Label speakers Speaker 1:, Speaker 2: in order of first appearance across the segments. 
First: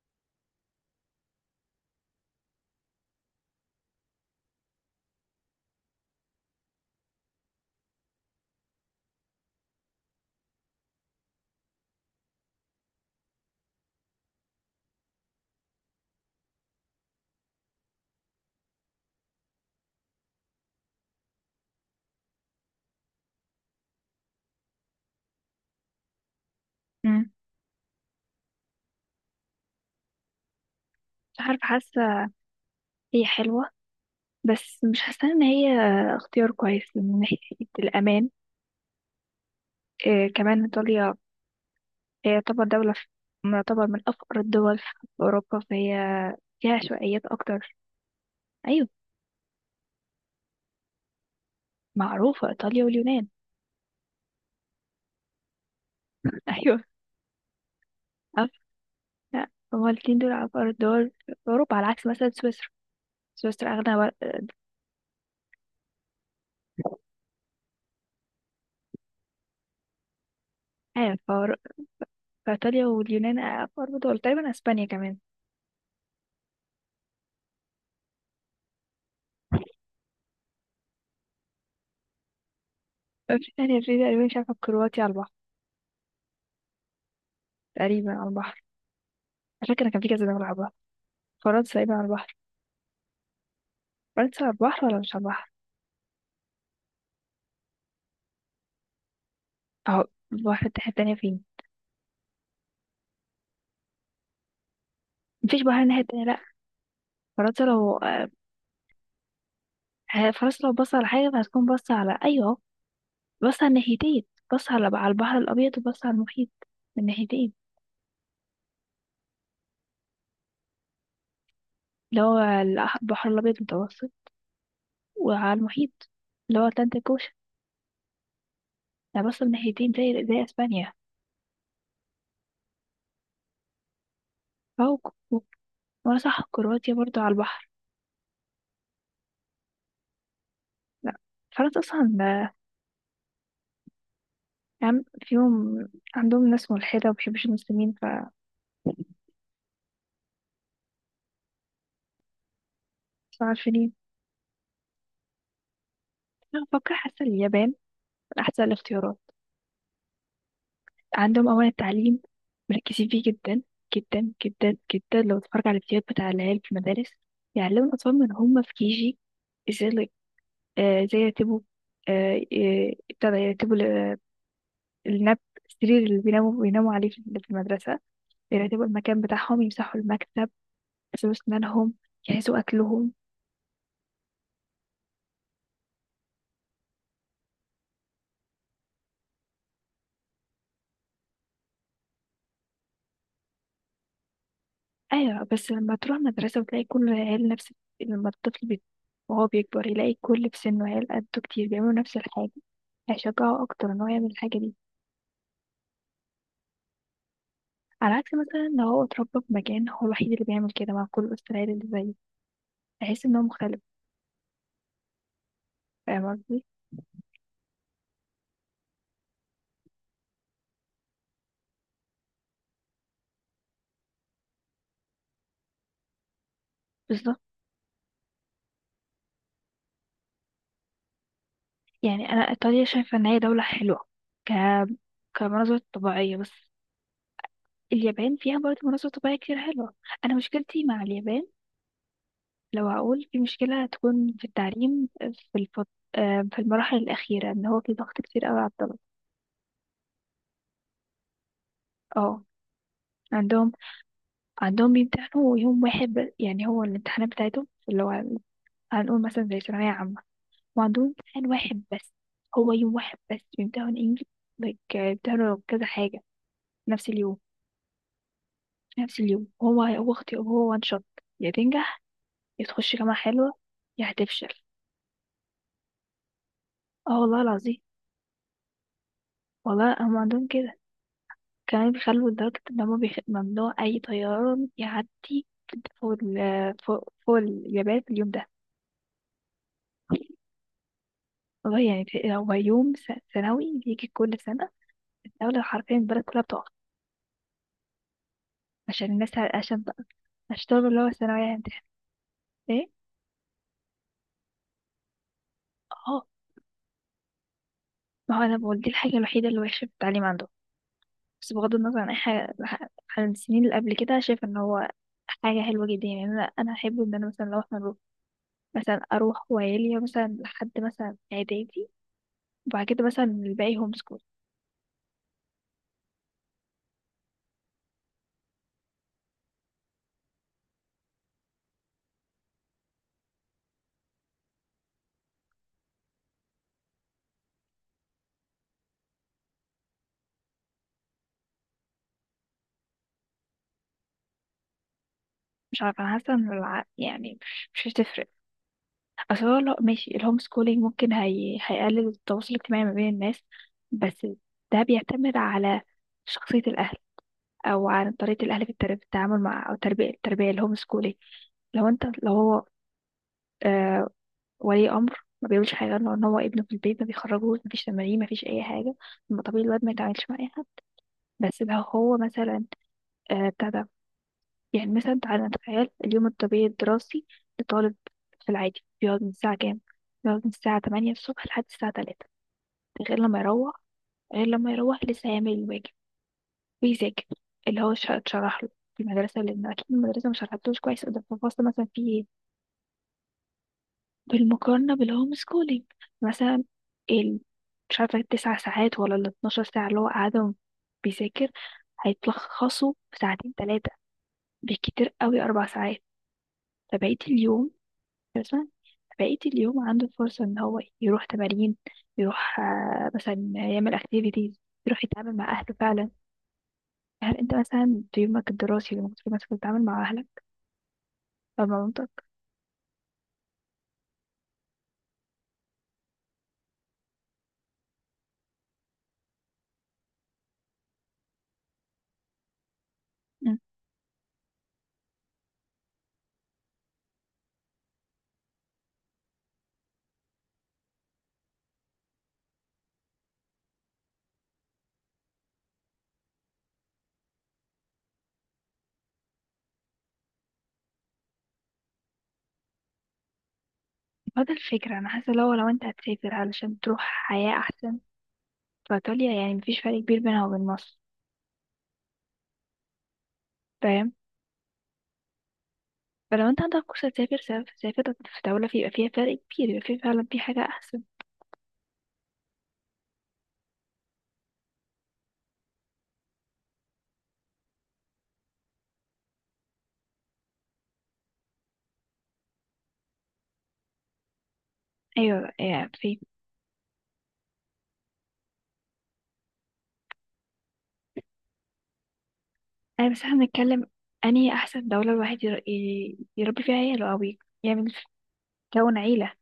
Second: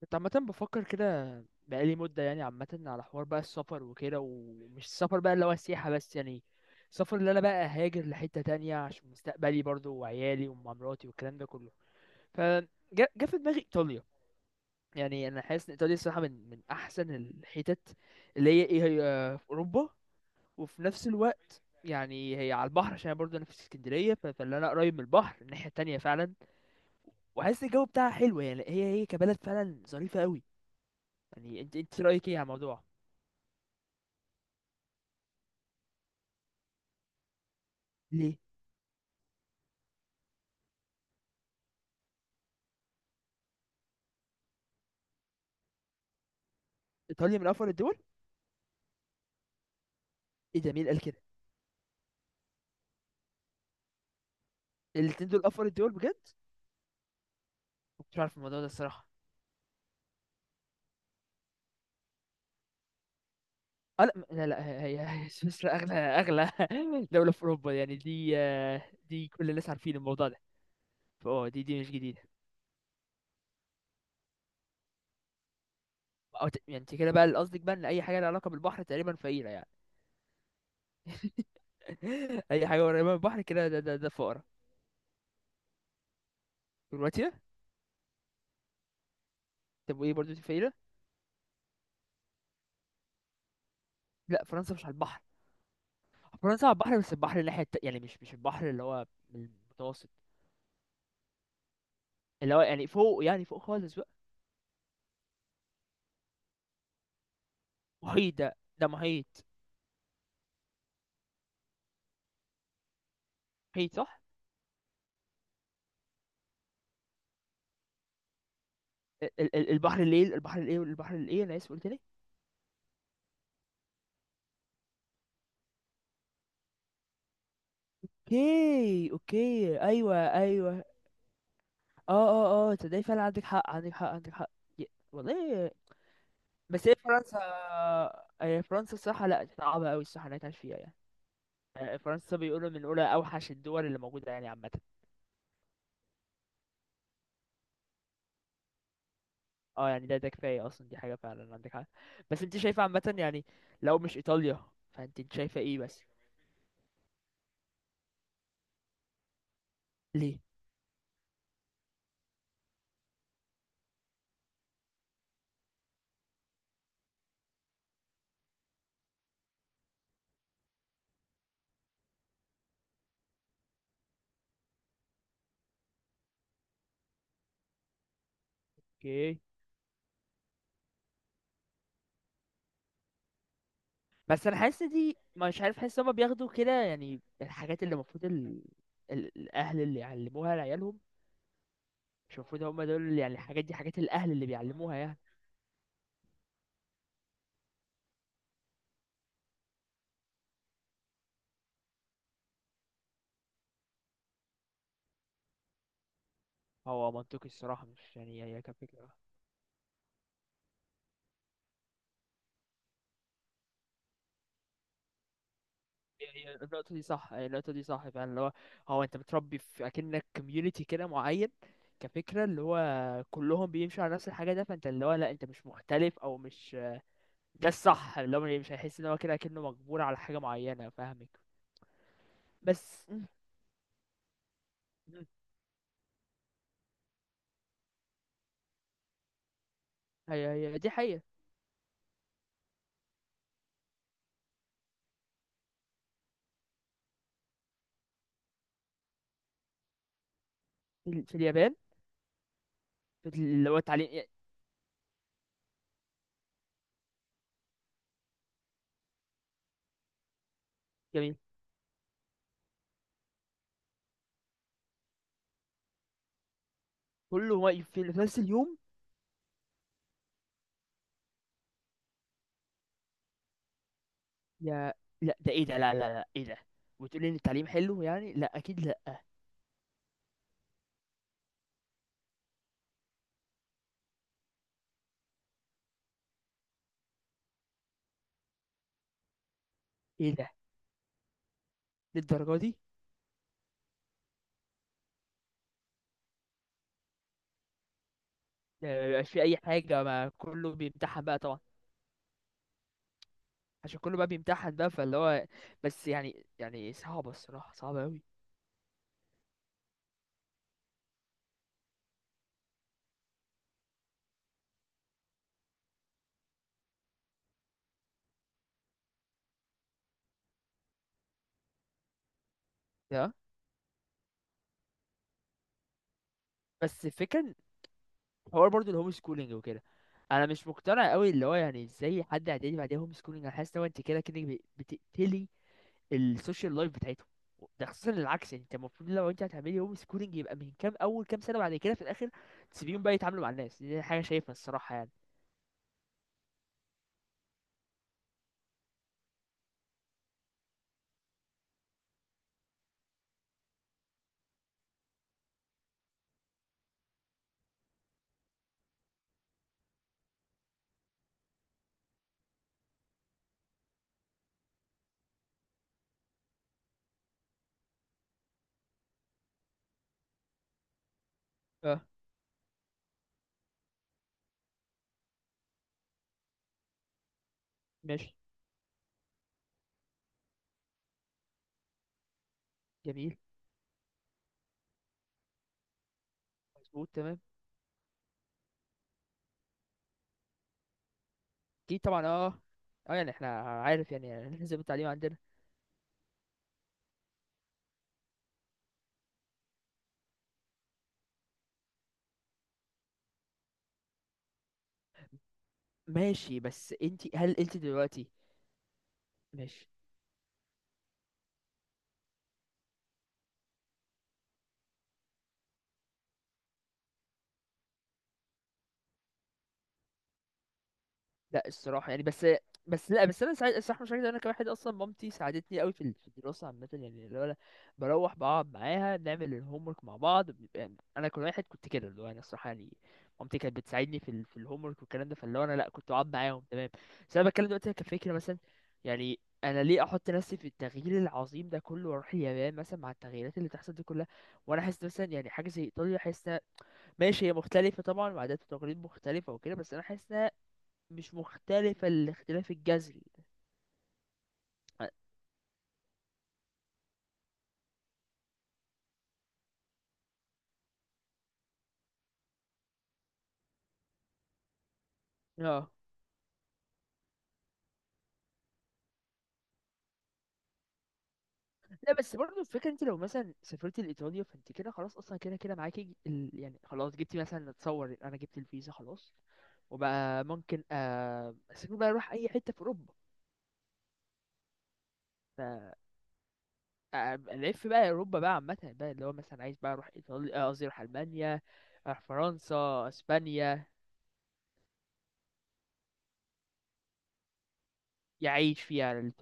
Speaker 1: كنت عامة بفكر كده بقالي مدة يعني عامة على حوار بقى السفر وكده، ومش السفر بقى اللي هو السياحة بس يعني. السفر اللي أنا بقى هاجر لحتة تانية عشان مستقبلي برضو وعيالي ومراتي والكلام ده كله. فجا في دماغي إيطاليا. يعني أنا حاسس إن إيطاليا الصراحة من أحسن الحتت اللي هي إيه، هي في أوروبا. وفي نفس الوقت يعني هي على البحر، عشان أنا برضو أنا في اسكندرية، فاللي أنا قريب من البحر الناحية التانية فعلا.
Speaker 2: مم.
Speaker 1: وحاسس الجو بتاعها حلو، يعني هي كبلد فعلا ظريفة أوي.
Speaker 2: مش
Speaker 1: يعني
Speaker 2: عارفة
Speaker 1: انت رايك
Speaker 2: حاسة.
Speaker 1: ايه على الموضوع؟
Speaker 2: هي حلوة، بس مش حاسة ان هي اختيار كويس من ناحية الأمان.
Speaker 1: ليه؟
Speaker 2: إيه كمان إيطاليا، هي طبعا دولة تعتبر من أفقر الدول في أوروبا، فهي فيها عشوائيات
Speaker 1: ايطاليا من افضل
Speaker 2: أكتر.
Speaker 1: الدول.
Speaker 2: أيوة،
Speaker 1: ايه ده، مين قال كده؟
Speaker 2: معروفة إيطاليا واليونان.
Speaker 1: الاتنين دول افضل الدول بجد.
Speaker 2: أيوة،
Speaker 1: ما كنتش عارف
Speaker 2: عارفة.
Speaker 1: الموضوع ده الصراحه.
Speaker 2: لا، هما الاتنين دول أفقر الدول في أوروبا، على عكس مثلا سويسرا. سويسرا أغنى
Speaker 1: اه، لا لا لا، هي سويسرا، اغلى دوله في اوروبا يعني دي، دي كل الناس عارفين الموضوع ده.
Speaker 2: آه،
Speaker 1: فاه
Speaker 2: فأور-
Speaker 1: دي مش جديده.
Speaker 2: فإيطاليا واليونان أفقر دول، تقريبا أسبانيا كمان.
Speaker 1: أو يعني انت كده بقى اللي قصدك بقى ان اي حاجه لها علاقه بالبحر تقريبا فقيره يعني. اي حاجه قريبه من البحر
Speaker 2: في
Speaker 1: كده
Speaker 2: تانية، في
Speaker 1: ده
Speaker 2: تقريبا مش
Speaker 1: فقره.
Speaker 2: عارفة كرواتيا على البحر،
Speaker 1: كرواتيا.
Speaker 2: تقريبا على البحر. على فكرة كان
Speaker 1: طب
Speaker 2: في
Speaker 1: وايه
Speaker 2: كذا
Speaker 1: برضو دي
Speaker 2: دولة على البحر.
Speaker 1: فقيره؟
Speaker 2: فرنسا ايه على البحر؟ فرنسا
Speaker 1: لا،
Speaker 2: على
Speaker 1: فرنسا مش
Speaker 2: البحر
Speaker 1: على
Speaker 2: ولا مش
Speaker 1: البحر.
Speaker 2: على البحر؟
Speaker 1: فرنسا على البحر، بس البحر الناحيه يعني مش البحر اللي هو
Speaker 2: اهو،
Speaker 1: المتوسط.
Speaker 2: البحر الناحية التانية فين؟
Speaker 1: اللي هو يعني فوق، يعني فوق خالص بقى.
Speaker 2: مفيش بحر الناحية التانية لأ. فرنسا لو
Speaker 1: محيط، ده محيط.
Speaker 2: فرنسا لو بص على حاجة، هتكون بص على أيوه، بص على
Speaker 1: محيط صح.
Speaker 2: الناحيتين. بص على البحر الأبيض، وبص على المحيط، من ناحيتين.
Speaker 1: البحر الايه، البحر الايه، البحر الايه، انا اسف قلت ليه؟
Speaker 2: اللي هو البحر الأبيض المتوسط وعلى المحيط، اللي هو أتلانتيك أوشن.
Speaker 1: اوكي
Speaker 2: ده بص من
Speaker 1: اوكي،
Speaker 2: ناحيتين،
Speaker 1: ايوه
Speaker 2: زي
Speaker 1: ايوه.
Speaker 2: أسبانيا.
Speaker 1: اه اه اه، تصدقي فعلا، عندك حق، عندك حق، عندك حق.
Speaker 2: أهو
Speaker 1: والله.
Speaker 2: وأنا صح،
Speaker 1: بس
Speaker 2: كرواتيا
Speaker 1: هي
Speaker 2: برضو على
Speaker 1: فرنسا،
Speaker 2: البحر.
Speaker 1: هي فرنسا الصراحه لا، صعبه قوي الصراحه انها تعيش فيها يعني.
Speaker 2: لأ، فرنسا أصلا
Speaker 1: فرنسا
Speaker 2: آه،
Speaker 1: بيقولوا من اولى اوحش الدول اللي موجوده يعني عامه.
Speaker 2: يعني فيهم، عندهم ناس ملحدة ومبيحبوش المسلمين ف
Speaker 1: اه يعني ده كفايه اصلا، دي حاجه فعلا عندك حق. بس انت شايفه عامه
Speaker 2: مش
Speaker 1: يعني؟
Speaker 2: عارفين.
Speaker 1: لو مش ايطاليا، فانت شايفه ايه بس؟
Speaker 2: أنا بفكر حاسة اليابان من أحسن الاختيارات.
Speaker 1: ليه؟
Speaker 2: عندهم أولا التعليم، مركزين فيه جدا، جدا جدا. لو تتفرج على الفيديوهات بتاع العيال في المدارس، يعلموا الأطفال من هم في كيجي، ازاي ال- ازاي يرتبوا، ابتدى يرتبوا ال- النب السرير اللي بيناموا عليه في المدرسة، يرتبوا المكان
Speaker 1: اوكي.
Speaker 2: بتاعهم، يمسحوا المكتب، يغسلوا أسنانهم، يجهزوا أكلهم.
Speaker 1: بس انا حاسس دي مش عارف، حاسس هما بياخدوا كده يعني الحاجات اللي المفروض الاهل اللي يعلموها لعيالهم. مش المفروض هما دول يعني الحاجات دي حاجات الاهل اللي بيعلموها يعني.
Speaker 2: ايوه، بس لما تروح مدرسة وتلاقي كل العيال نفس، لما وهو بيكبر يلاقي كل في سنه عيال قده كتير بيعملوا نفس الحاجة، هيشجعه أكتر إن هو يعمل الحاجة دي.
Speaker 1: هو منطقي الصراحه،
Speaker 2: على
Speaker 1: مش
Speaker 2: عكس
Speaker 1: يعني هي
Speaker 2: مثلا لو هو
Speaker 1: كفكره.
Speaker 2: اتربى في مكان هو الوحيد اللي بيعمل كده، مع كل وسط العيال اللي زيه هيحس إن هو مختلف. فاهم
Speaker 1: هي
Speaker 2: قصدي؟
Speaker 1: النقطه دي صح، هي النقطه دي صح فعلا اللي هو. هو انت بتربي في اكنك كوميونتي كده معين، كفكره اللي هو كلهم بيمشوا على نفس الحاجه، ده فانت اللي هو، لا انت مش مختلف او مش.
Speaker 2: بالظبط.
Speaker 1: ده الصح اللي هو، مش هيحس ان هو كده كأنه مجبور على حاجه معينه، فاهمك.
Speaker 2: يعني أنا
Speaker 1: بس
Speaker 2: إيطاليا شايفة إن هي دولة حلوة ك كمناظر طبيعية بس. اليابان فيها برضه مناظر طبيعية كتير حلوة. أنا
Speaker 1: هي
Speaker 2: مشكلتي
Speaker 1: دي
Speaker 2: مع
Speaker 1: حقيقة.
Speaker 2: اليابان، لو هقول في مشكلة هتكون في التعليم، في الفط... آه، في المراحل الأخيرة، إن هو في ضغط كتير أوي على الطلبة.
Speaker 1: في في اليابان.
Speaker 2: اه.
Speaker 1: في اللي
Speaker 2: عندهم
Speaker 1: هو التعليم.
Speaker 2: عندهم بيمتحنوا يوم واحد يعني هو الامتحانات بتاعتهم اللي هو، هنقول مثلا زي ثانوية عامة، وعندهم
Speaker 1: جميل.
Speaker 2: امتحان واحد بس. هو يوم واحد بس بيمتحنوا إنجلش، like بيمتحنوا كذا حاجة في نفس اليوم.
Speaker 1: كله واقف في نفس اليوم.
Speaker 2: في نفس اليوم، هو هو اختي هو وان شوت. يا تنجح، يا تخش جامعة حلوة، يا هتفشل.
Speaker 1: يا. لا، ده ايه ده، لا لا لا، ايه ده؟
Speaker 2: اه
Speaker 1: وتقولي ان
Speaker 2: والله
Speaker 1: التعليم
Speaker 2: العظيم،
Speaker 1: حلو يعني؟ لا اكيد لا.
Speaker 2: والله هم عندهم كده. كمان بيخلوا لدرجة إن هما ممنوع أي طيران يعدي فوق فوق اليابان في اليوم ده.
Speaker 1: ايه ده؟
Speaker 2: والله يعني هو
Speaker 1: للدرجه دي؟
Speaker 2: يوم سنوي بيجي كل سنة. الدولة حرفيا، البلد كلها بتقف
Speaker 1: ده ما
Speaker 2: عشان
Speaker 1: بيبقاش
Speaker 2: الناس
Speaker 1: في اي
Speaker 2: عشان
Speaker 1: حاجه،
Speaker 2: بقى،
Speaker 1: ما
Speaker 2: عشان
Speaker 1: كله
Speaker 2: طلبة اللي هو
Speaker 1: بيمتحن بقى
Speaker 2: الثانوية
Speaker 1: طبعا.
Speaker 2: هيمتحن. ايه؟
Speaker 1: عشان كله بقى بيمتحن بقى فاللي هو. بس
Speaker 2: اه،
Speaker 1: يعني صعبه الصراحه، صعبه قوي.
Speaker 2: ما هو أنا بقول دي الحاجة الوحيدة اللي وحشة في التعليم عنده. بس بغض النظر عن أي حاجة، عن السنين اللي قبل كده، شايفة إن هو حاجة حلوة جدا. يعني أنا أحب إن أنا مثلا لو إحنا نروح، مثلا أروح وعيلي مثلا لحد مثلا إعدادي، وبعد كده مثلا
Speaker 1: ده.
Speaker 2: الباقي هوم سكول.
Speaker 1: بس الفكره إن حوار برضو الهوم سكولينج وكده، انا مش مقتنع قوي اللي هو يعني ازاي حد اعدادي بعديها هوم سكولينج. انا حاسس ان هو انت كده كده بتقتلي السوشيال لايف بتاعتهم. ده خصوصا العكس يعني، انت المفروض لو انت هتعملي هوم سكولينج يبقى من كام، اول كام سنه بعد كده في الاخر تسيبيهم بقى يتعاملوا مع الناس، دي حاجه شايفها الصراحه يعني.
Speaker 2: مش عارفة، أنا حاسة إن يعني مش هتفرق. أصل هو لو ماشي الهوم سكولينج، ممكن هيقلل التواصل الاجتماعي ما بين الناس. بس ده بيعتمد على شخصية الأهل، أو على طريقة الأهل في في التعامل مع أو التربية الهوم سكولينج. لو أنت، لو هو آه ولي أمر ما بيقولش حاجة، لو إن هو ابنه في البيت ما بيخرجوش، مفيش تمارين مفيش أي حاجة، طب ما طبيعي الواد ما يتعاملش مع أي حد. بس لو
Speaker 1: اه
Speaker 2: هو مثلا آه بتاع ده، يعني مثلا تعالى نتخيل اليوم الطبيعي الدراسي لطالب.
Speaker 1: ماشي.
Speaker 2: في العادي بيقعد من الساعة كام؟ بيقعد من الساعة 8 الصبح لحد الساعة 3. غير
Speaker 1: جميل.
Speaker 2: لما يروح، غير لما يروح لسه هيعمل الواجب
Speaker 1: مظبوط
Speaker 2: ويذاكر
Speaker 1: تمام.
Speaker 2: اللي هو اتشرح له في المدرسة، لأن أكيد المدرسة مش شرحتلوش كويس ده في الفصل. مثلا
Speaker 1: اكيد
Speaker 2: فيه إيه؟
Speaker 1: طبعا، اه. اه يعني احنا عارف، يعني لازم
Speaker 2: بالمقارنة
Speaker 1: التعليم
Speaker 2: بالهوم
Speaker 1: عندنا.
Speaker 2: سكولينج مثلا، ال... مش عارفة التسع ساعات ولا ال 12 ساعة اللي هو قاعدهم بيذاكر، هيتلخصوا في ساعتين تلاتة، بالكتير قوي أربع ساعات.
Speaker 1: ماشي، بس
Speaker 2: فبقية
Speaker 1: انت هل
Speaker 2: اليوم
Speaker 1: انت دلوقتي.
Speaker 2: مثلا، بقية اليوم
Speaker 1: ماشي.
Speaker 2: عنده فرصة ان هو يروح تمارين، يروح آه، مثلا يعمل اكتيفيتيز، يروح يتعامل مع اهله فعلا. هل انت مثلا في يومك الدراسي اللي المفروض مثلا تتعامل مع اهلك او
Speaker 1: لا
Speaker 2: مع
Speaker 1: الصراحه يعني
Speaker 2: مامتك؟
Speaker 1: بس. بس لا، انا ساعد الصراحه مش عايز، انا كواحد اصلا مامتي ساعدتني قوي في في الدراسه عامه يعني، اللي هو أنا بروح بقعد معاها بنعمل الهوم ورك مع بعض بيبقى، يعني انا كل واحد كنت كده اللي هو انا الصراحه يعني،
Speaker 2: مم.
Speaker 1: مامتي كانت بتساعدني في في الهوم ورك والكلام ده، فاللي هو انا لا كنت بقعد معاهم تمام. بس انا بتكلم دلوقتي كفكره مثلا، يعني انا ليه احط نفسي في التغيير العظيم ده كله واروح اليابان مثلا مع التغييرات اللي تحصل دي كلها. وانا حاسس مثلا يعني حاجه زي ايطاليا، حاسس ماشي هي مختلفه طبعا وعادات وتقاليد مختلفه وكده، بس انا حاسس مش مختلفة الاختلاف الجذري.
Speaker 2: فده الفكرة، انا حاسة لو، لو انت هتسافر علشان تروح حياة احسن، فايطاليا يعني مفيش فرق كبير بينها وبين مصر. فاهم؟
Speaker 1: اه.
Speaker 2: فلو انت عندك فرصة تسافر، سافر، سافر في دولة يبقى فيها فرق كبير، يبقى فيه فعلا في حاجة احسن.
Speaker 1: لا بس برضه الفكرة، انت لو مثلا سافرت لإيطاليا فانت كده خلاص اصلا كده كده معاكي يعني خلاص جبتي، مثلا اتصور انا جبت الفيزا خلاص. وبقى ممكن اسافر بقى، اروح اي حتة في اوروبا.
Speaker 2: ايوه،
Speaker 1: ف
Speaker 2: يعني في،
Speaker 1: الف بقى اوروبا بقى عامة بقى، اللي هو مثلا عايز بقى اروح ايطاليا، قصدي اروح المانيا، اروح فرنسا،
Speaker 2: أي بس احنا بنتكلم
Speaker 1: اسبانيا.
Speaker 2: أنهي أحسن دولة الواحد يربي فيها عياله، أو يعمل،
Speaker 1: يعيش
Speaker 2: يكون عيلة.
Speaker 1: فيها.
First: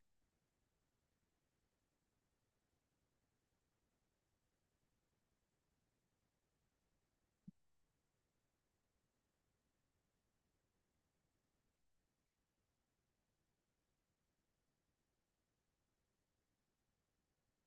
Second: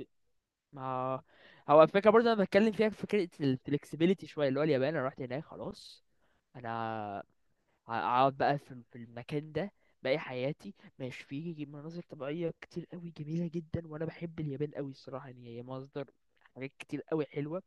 Speaker 1: ما هو الفكرة برضه أنا بتكلم فيها في فكرة الفلكسبيليتي شوية، اللي هو اليابان أنا رحت هناك خلاص. أنا هقعد بقى في المكان ده باقي حياتي. ماشي فيه مناظر طبيعية كتير قوي جميلة جدا، وأنا بحب اليابان قوي الصراحة يعني، هي مصدر حاجات كتير قوي حلوة،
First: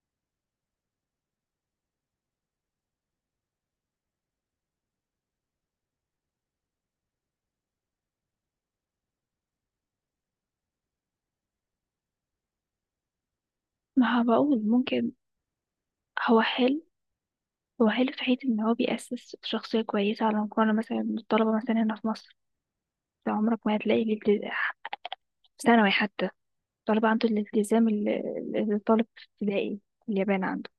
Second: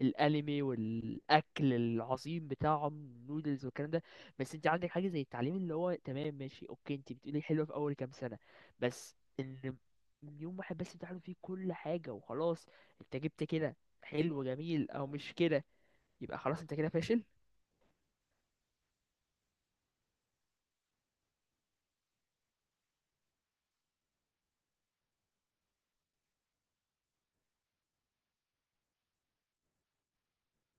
Speaker 1: الانمي والاكل العظيم بتاعهم نودلز والكلام ده. بس انت عندك حاجه زي التعليم اللي هو تمام ماشي اوكي، انت بتقولي حلوه في اول كام سنه، بس ان يوم واحد بس بتعلم فيه كل حاجه وخلاص، انت جبت كده
Speaker 2: ما هو
Speaker 1: حلو
Speaker 2: بقول
Speaker 1: جميل او
Speaker 2: ممكن.
Speaker 1: مش كده؟ يبقى
Speaker 2: هو
Speaker 1: خلاص انت
Speaker 2: حلو،
Speaker 1: كده فاشل.
Speaker 2: هو حلو في حيث إن هو بيأسس شخصية كويسة على مقارنة مثلا بالطلبة مثلا هنا في مصر. أنت عمرك ما هتلاقي الالتزام في ثانوي حتى، الطلبة عنده الالتزام اللي، اللي الطالب في ابتدائي في اليابان عنده.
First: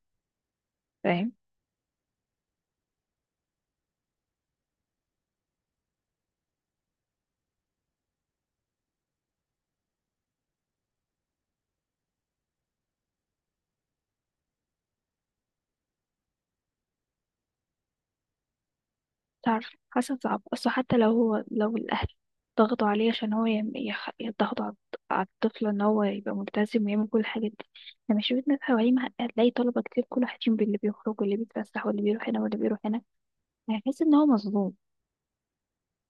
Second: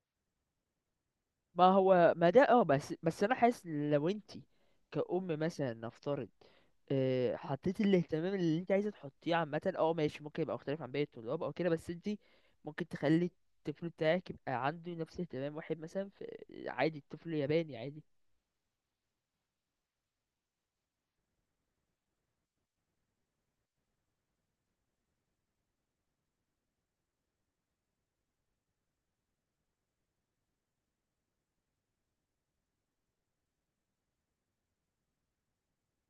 Speaker 2: فاهم؟
Speaker 1: ما هو ما ده اه، بس انا حاسس إن لو انت كأم مثلا نفترض، حطيتي الاهتمام اللي انت عايزه تحطيه عامه، اه ماشي، ممكن يبقى مختلف عن باقي الطلاب او كده، بس انت ممكن تخلي الطفل بتاعك يبقى عنده نفس اهتمام واحد مثلا في عادي الطفل ياباني عادي.
Speaker 2: تعرف حاسة صعب، أصل حتى لو هو لو الأهل ضغطوا عليه عشان هو يضغطوا على على الطفل إن هو يبقى ملتزم ويعمل كل الحاجات دي، لما شفت ناس حواليه هتلاقي طلبة كتير كل واحد فيهم باللي بيخرج واللي بيتفسح واللي بيروح هنا واللي بيروح هنا، يعني هيحس إن هو مظلوم.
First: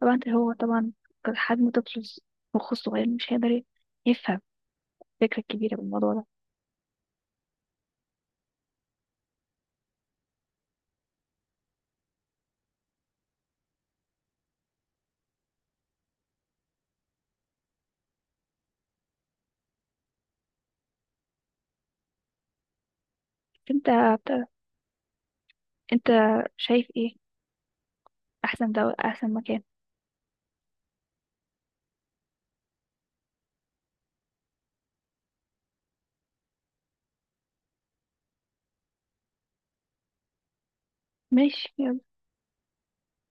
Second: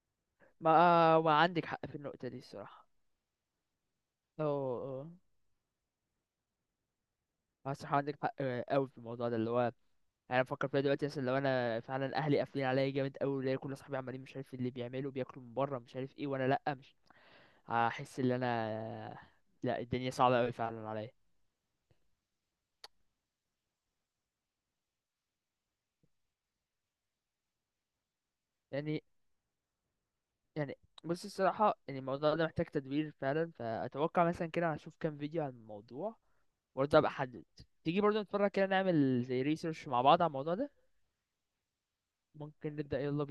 Speaker 2: طبعا هو
Speaker 1: ما
Speaker 2: طبعا
Speaker 1: ما عندك
Speaker 2: كحجم
Speaker 1: حق في
Speaker 2: طفل
Speaker 1: النقطه دي
Speaker 2: مخه
Speaker 1: الصراحه.
Speaker 2: صغير مش هيقدر يفهم
Speaker 1: اه اه.
Speaker 2: الفكرة الكبيرة بالموضوع ده.
Speaker 1: الصراحه عندك حق قوي في الموضوع ده، اللي هو انا بفكر فيها دلوقتي، مثلا لو انا فعلا اهلي قافلين عليا جامد قوي، ولاقي كل اصحابي عمالين مش عارف اللي بيعملوا، بياكلوا من بره مش عارف ايه، وانا لا مش، هحس ان انا، لا الدنيا صعبة قوي فعلا عليا.
Speaker 2: أنت أنت شايف إيه أحسن، ده
Speaker 1: يعني،
Speaker 2: أحسن مكان؟
Speaker 1: يعني بص الصراحة يعني الموضوع ده محتاج تدبير فعلا، فأتوقع مثلا كده هشوف كام فيديو عن الموضوع، وبرضه أبقى أحدد. تيجي برضه نتفرج كده، نعمل زي ريسيرش مع بعض على الموضوع ده.
Speaker 2: ماشي.
Speaker 1: ممكن نبدأ، يلا بينا.